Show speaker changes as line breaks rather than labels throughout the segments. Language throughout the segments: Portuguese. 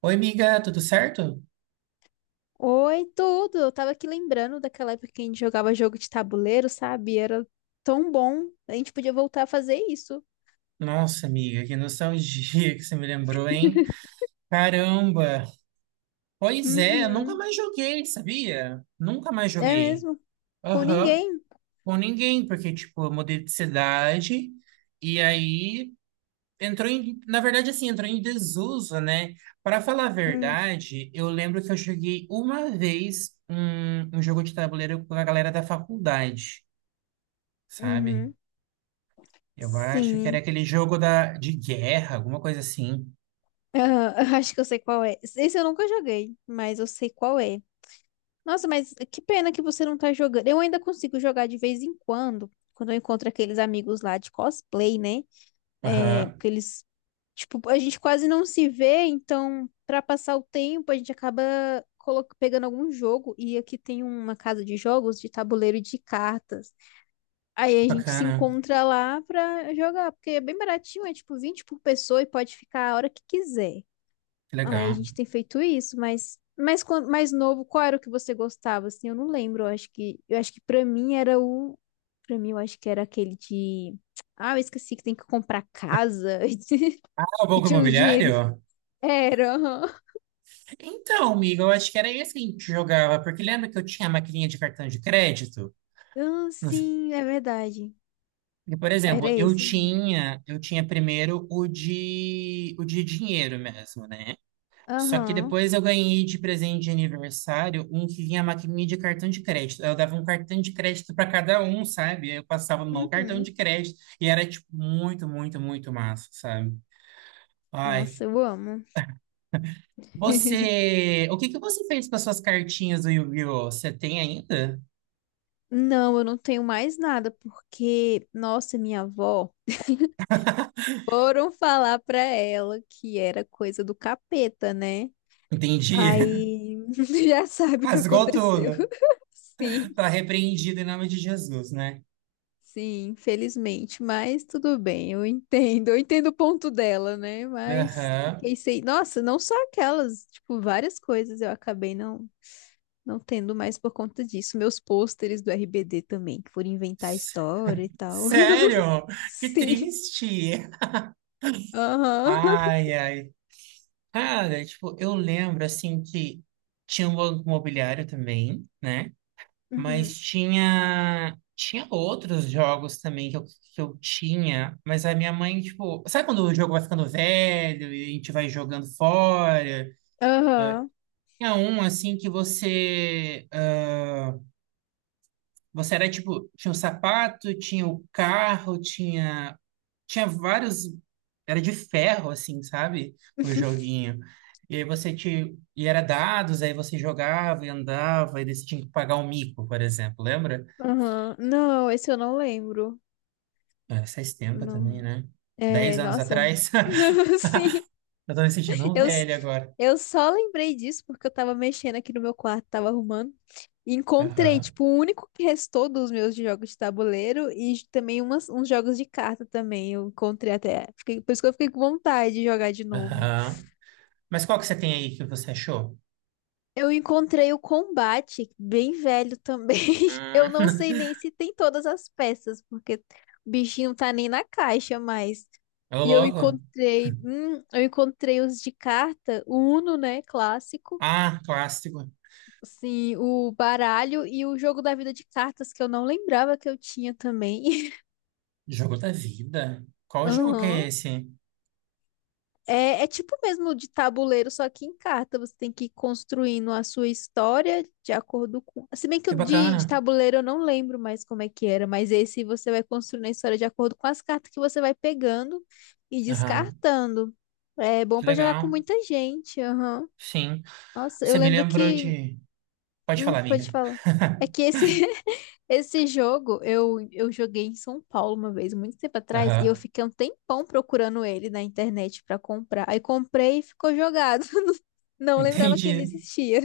Oi, amiga, tudo certo?
Oi, tudo! Eu tava aqui lembrando daquela época que a gente jogava jogo de tabuleiro, sabe? Era tão bom. A gente podia voltar a fazer isso.
Nossa, amiga, que nostalgia que você me lembrou, hein? Caramba! Pois é, eu nunca
Uhum.
mais joguei, sabia? Nunca mais
É
joguei.
mesmo? Com
Aham,
ninguém.
com ninguém, porque, tipo, eu mudei de cidade e aí entrou em. Na verdade, assim, entrou em desuso, né? Para falar a
Hum.
verdade, eu lembro que eu joguei uma vez um jogo de tabuleiro com a galera da faculdade, sabe?
Uhum.
Eu acho que era
Sim.
aquele jogo de guerra, alguma coisa assim.
Aham, eu acho que eu sei qual é. Esse eu nunca joguei, mas eu sei qual é. Nossa, mas que pena que você não tá jogando. Eu ainda consigo jogar de vez em quando, quando eu encontro aqueles amigos lá de cosplay, né? É,
Aham,
porque eles tipo, a gente quase não se vê, então, pra passar o tempo, a gente acaba pegando algum jogo. E aqui tem uma casa de jogos de tabuleiro e de cartas. Aí
que
a gente se
bacana,
encontra lá pra jogar, porque é bem baratinho, é tipo 20 por pessoa e pode ficar a hora que quiser.
que
Aí a
legal.
gente tem feito isso, mas mais novo, qual era o que você gostava? Assim, eu não lembro. Eu acho que para mim era o para mim eu acho que era aquele de ah, eu esqueci que tem que comprar casa,
Ah, o
que
Banco
tinha uns dinheirinhos.
Imobiliário?
Era, aham.
Então, amigo, eu acho que era esse que a gente jogava, porque lembra que eu tinha a maquininha de cartão de crédito?
Ah,
Não sei.
sim, é verdade.
E, por
Era
exemplo, eu
esse.
tinha, eu tinha primeiro o de dinheiro mesmo, né? Só que
Aham.
depois eu ganhei de presente de aniversário um que vinha a maquininha de cartão de crédito. Eu dava um cartão de crédito para cada um, sabe? Eu passava no cartão
Uhum.
de crédito e era, tipo, muito, muito, muito massa, sabe? Ai,
Nossa, eu amo.
você, o que que você fez com as suas cartinhas do Yu-Gi-Oh? Você tem ainda?
Não, eu não tenho mais nada, porque, nossa, minha avó, foram falar pra ela que era coisa do capeta, né?
Entendi.
Aí, já sabe o que
Rasgou
aconteceu.
tudo.
Sim.
Tá repreendido em nome de Jesus, né?
Sim, infelizmente, mas tudo bem, eu entendo o ponto dela, né? Mas
Aham.
fiquei sem. Nossa, não só aquelas, tipo, várias coisas eu acabei não, não tendo mais por conta disso. Meus pôsteres do RBD também, que foram inventar
S-
história e tal.
Sério? Que
Sim,
triste.
aham.
Ai, ai. Cara, tipo, eu lembro assim que tinha um banco imobiliário também, né?
Uhum.
Mas tinha outros jogos também que que eu tinha, mas a minha mãe, tipo, sabe quando o jogo vai ficando velho e a gente vai jogando fora?
Aham,
Tinha um assim que você era tipo, tinha o sapato, tinha o carro, tinha vários era de ferro assim, sabe? O joguinho. E aí você te e era dados, aí você jogava e andava e daí você tinha que pagar um mico, por exemplo, lembra?
aham. Não, esse eu não lembro.
Ah, faz tempo também,
Não.
né?
É,
10 anos
nossa.
atrás.
Sim.
Eu tô me sentindo um
Eu, s-
velho agora.
eu só lembrei disso porque eu tava mexendo aqui no meu quarto, tava arrumando. E encontrei,
Aham.
tipo, o único que restou dos meus de jogos de tabuleiro e também uns jogos de carta também. Eu encontrei até. Fiquei, por isso que eu fiquei com vontade de jogar de novo.
Aham. Mas qual que você tem aí que você achou?
Eu encontrei o combate, bem velho também. Eu não
Hum.
sei nem se tem todas as peças, porque o bichinho não tá nem na caixa mais.
Ô,
E
louco.
eu encontrei os de carta, o Uno, né, clássico.
Ah, clássico.
Sim, o baralho e o jogo da vida de cartas que eu não lembrava que eu tinha também.
Jogo da vida. Qual jogo que é
Aham.
esse?
É, é tipo mesmo de tabuleiro, só que em carta. Você tem que ir construindo a sua história de acordo com. Se bem que
Que
o de
bacana.
tabuleiro eu não lembro mais como é que era, mas esse você vai construindo a história de acordo com as cartas que você vai pegando e
Aham.
descartando. É bom
Que
pra jogar com
legal.
muita gente. Aham.
Sim.
Nossa, eu
Você me
lembro
lembrou
que
de. Pode
hum,
falar,
pode
amiga.
falar. É que esse, esse jogo eu joguei em São Paulo uma vez, muito tempo atrás, e eu
Aham.
fiquei um tempão procurando ele na internet pra comprar. Aí comprei e ficou jogado. Não lembrava que ele
Entendi.
existia.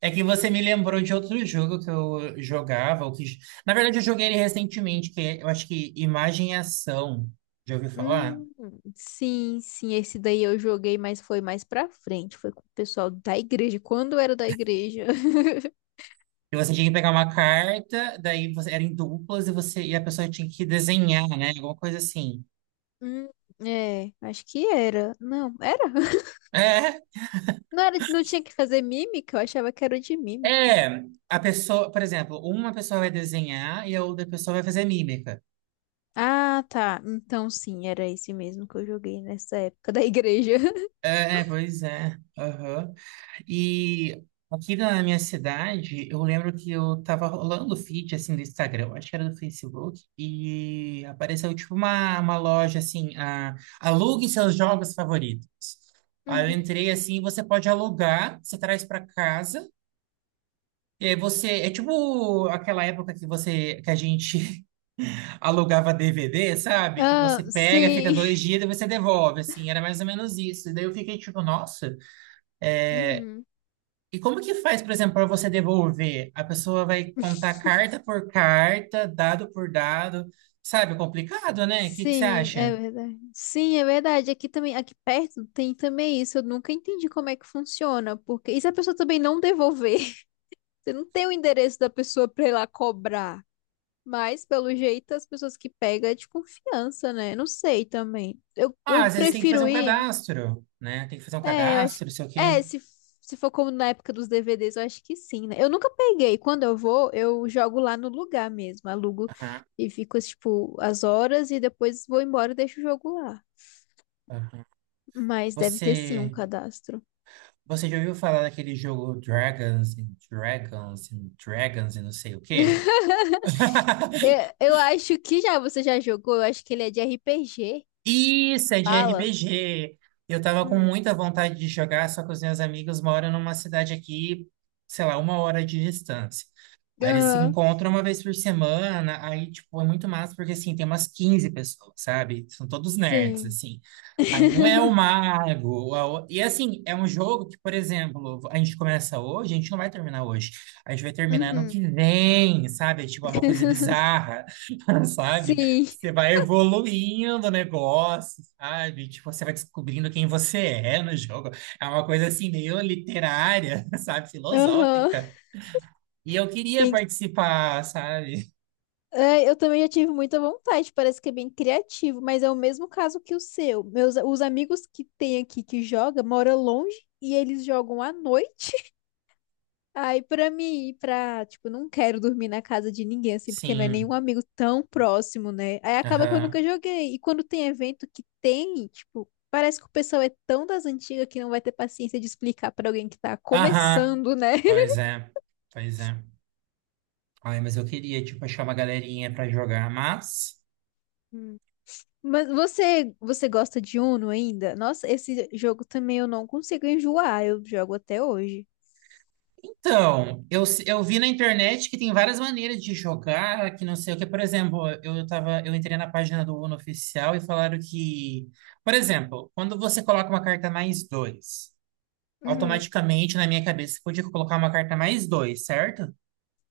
É que você me lembrou de outro jogo que eu jogava, ou que... Na verdade, eu joguei ele recentemente, que eu acho que Imagem e Ação. Já ouviu falar?
Hum, sim, sim, esse daí eu joguei, mas foi mais pra frente. Foi com o pessoal da igreja, quando eu era da igreja.
E você tinha que pegar uma carta, daí você era em duplas e você e a pessoa tinha que desenhar, né? Alguma coisa assim.
Hum, é, acho que era. Não, era?
É,
Não era, não tinha que fazer mímica? Eu achava que era o de mímica.
é. A pessoa, por exemplo, uma pessoa vai desenhar e a outra pessoa vai fazer mímica.
Ah, tá. Então sim, era esse mesmo que eu joguei nessa época da igreja.
É, é, pois é. Aham. E aqui na minha cidade, eu lembro que eu tava rolando o feed, assim, do Instagram, eu acho que era do Facebook, e apareceu, tipo, uma loja, assim, alugue seus jogos favoritos. Aí
Uhum.
eu entrei, assim, você pode alugar, você traz para casa, e aí você... É tipo aquela época que a gente alugava DVD, sabe? Que você
Ah,
pega, fica
sim.
dois dias, e você devolve, assim, era mais ou menos isso. E daí eu fiquei, tipo, nossa...
Uhum.
E como que faz, por exemplo, para você devolver? A pessoa vai contar carta por carta, dado por dado, sabe? Complicado, né? O que que você
Sim,
acha?
é verdade. Sim, é verdade. Aqui também, aqui perto tem também isso. Eu nunca entendi como é que funciona, porque e se a pessoa também não devolver? Você não tem o endereço da pessoa pra ir lá cobrar. Mas, pelo jeito, as pessoas que pegam é de confiança, né? Não sei também.
Ah,
Eu
às vezes tem que fazer
prefiro
um
ir.
cadastro, né? Tem que fazer um
É, eu acho.
cadastro, não sei o quê.
É, se, se for como na época dos DVDs, eu acho que sim, né? Eu nunca peguei. Quando eu vou, eu jogo lá no lugar mesmo. Alugo
Aham,
e fico, tipo, as horas e depois vou embora e deixo o jogo lá.
aham.
Mas deve ter sim um
Você,
cadastro.
você já ouviu falar daquele jogo Dragons and Dragons and Dragons e não sei o quê?
Eu acho que já você já jogou. Eu acho que ele é de RPG.
Isso, é de
Fala.
RPG. Eu tava com
Hum.
muita vontade de jogar, só que os meus amigos moram numa cidade aqui, sei lá, 1 hora de distância. Aí eles se
Aham.
encontram uma vez por semana, aí, tipo, é muito massa, porque, assim, tem umas 15 pessoas, sabe? São todos nerds,
Sim.
assim. Aí um é o mago. E assim, é um jogo que, por exemplo, a gente começa hoje, a gente não vai terminar hoje. A gente vai terminar no
Uhum.
que vem, sabe? É tipo, é uma coisa bizarra, sabe?
Sim,
Você vai evoluindo o negócio, sabe? Tipo, você vai descobrindo quem você é no jogo. É uma coisa assim, meio literária, sabe?
aham.
Filosófica. E eu queria
Tem que...
participar, sabe?
Ai, eu também já tive muita vontade, parece que é bem criativo, mas é o mesmo caso que o seu. Os amigos que tem aqui que joga moram longe e eles jogam à noite. Aí pra mim ir pra, tipo, não quero dormir na casa de ninguém assim, porque não é nenhum
Sim.
amigo tão próximo, né? Aí acaba que eu
Aham.
nunca joguei. E quando tem evento que tem, tipo, parece que o pessoal é tão das antigas que não vai ter paciência de explicar pra alguém que tá
Aham.
começando, né?
Pois é. Pois é. Ai, mas eu queria, tipo, achar uma galerinha pra jogar, mas...
Mas você gosta de Uno ainda? Nossa, esse jogo também eu não consigo enjoar, eu jogo até hoje.
Então, eu, eu vi na internet que tem várias maneiras de jogar, que não sei o que. Por exemplo, eu entrei na página do Uno oficial e falaram que... Por exemplo, quando você coloca uma carta mais dois,
Uhum.
automaticamente, na minha cabeça, você podia colocar uma carta mais dois, certo?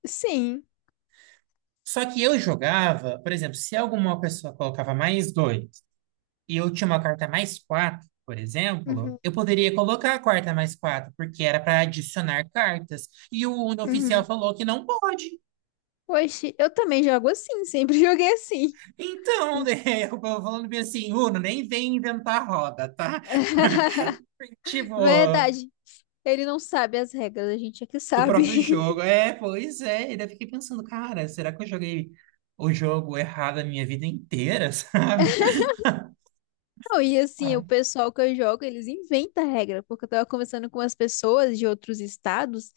Sim.
Só que eu jogava, por exemplo, se alguma pessoa colocava mais dois, e eu tinha uma carta mais quatro, por exemplo,
uhum,
eu poderia colocar a quarta mais quatro, porque era para adicionar cartas. E o Uno oficial
uhum.
falou que não pode.
Oxe, eu também jogo assim, sempre joguei assim.
Então, né, eu tava falando bem assim, Uno, nem vem inventar roda, tá? Tipo,
Verdade. Ele não sabe as regras, a gente é que
do
sabe.
próprio jogo. É, pois é. E daí eu fiquei pensando, cara, será que eu joguei o jogo errado a minha vida inteira, sabe?
Não, e assim, o
Ai.
pessoal que eu jogo, eles inventam regra, porque eu tava conversando com as pessoas de outros estados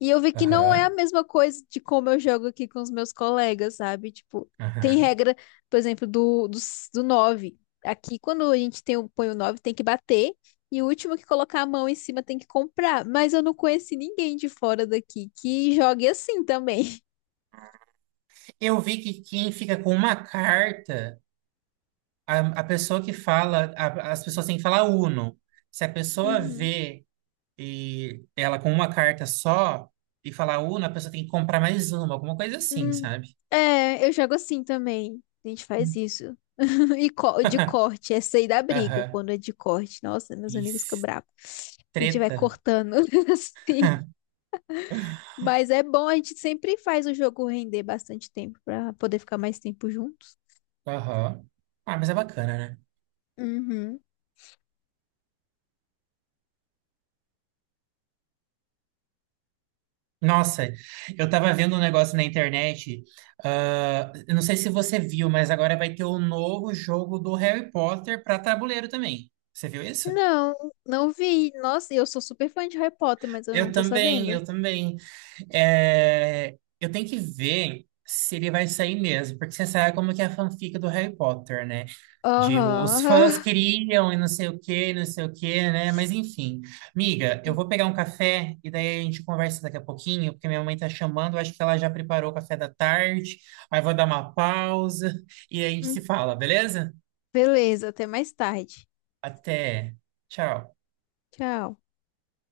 e eu vi que não é
Aham,
a mesma coisa de como eu jogo aqui com os meus colegas, sabe? Tipo, tem
aham.
regra, por exemplo, do nove. Aqui, quando a gente põe o 9 tem que bater e o último que colocar a mão em cima tem que comprar. Mas eu não conheci ninguém de fora daqui que jogue assim também.
Eu vi que quem fica com uma carta. A pessoa que fala, as pessoas têm que falar Uno. Se a pessoa
Uhum.
vê e ela com uma carta só e falar Uno, a pessoa tem que comprar mais uma, alguma coisa assim,
Hum.
sabe?
É, eu jogo assim também. A gente faz
Hum.
isso. E de corte, essa aí da briga,
Aham.
quando é de corte. Nossa, meus amigos ficam
Isso.
bravos. A gente vai
Treta.
cortando assim. Mas é bom, a gente sempre faz o jogo render bastante tempo pra poder ficar mais tempo juntos.
Aham. Ah, mas é bacana, né?
Uhum.
Nossa, eu tava vendo um negócio na internet. Eu não sei se você viu, mas agora vai ter o novo jogo do Harry Potter para tabuleiro também. Você viu isso?
Não, não vi. Nossa, e eu sou super fã de Harry Potter, mas eu não
Eu
tô
também,
sabendo.
eu também. É, eu tenho que ver se ele vai sair mesmo, porque você sabe como que é a fanfic do Harry Potter, né? De os
Aham.
fãs
Aham.
queriam e não sei o que, não sei o que, né? Mas enfim. Miga, eu vou pegar um café e daí a gente conversa daqui a pouquinho, porque minha mãe tá chamando, eu acho que ela já preparou o café da tarde. Aí vou dar uma pausa e a gente se
Hum.
fala, beleza?
Beleza, até mais tarde.
Até. Tchau.
Tchau.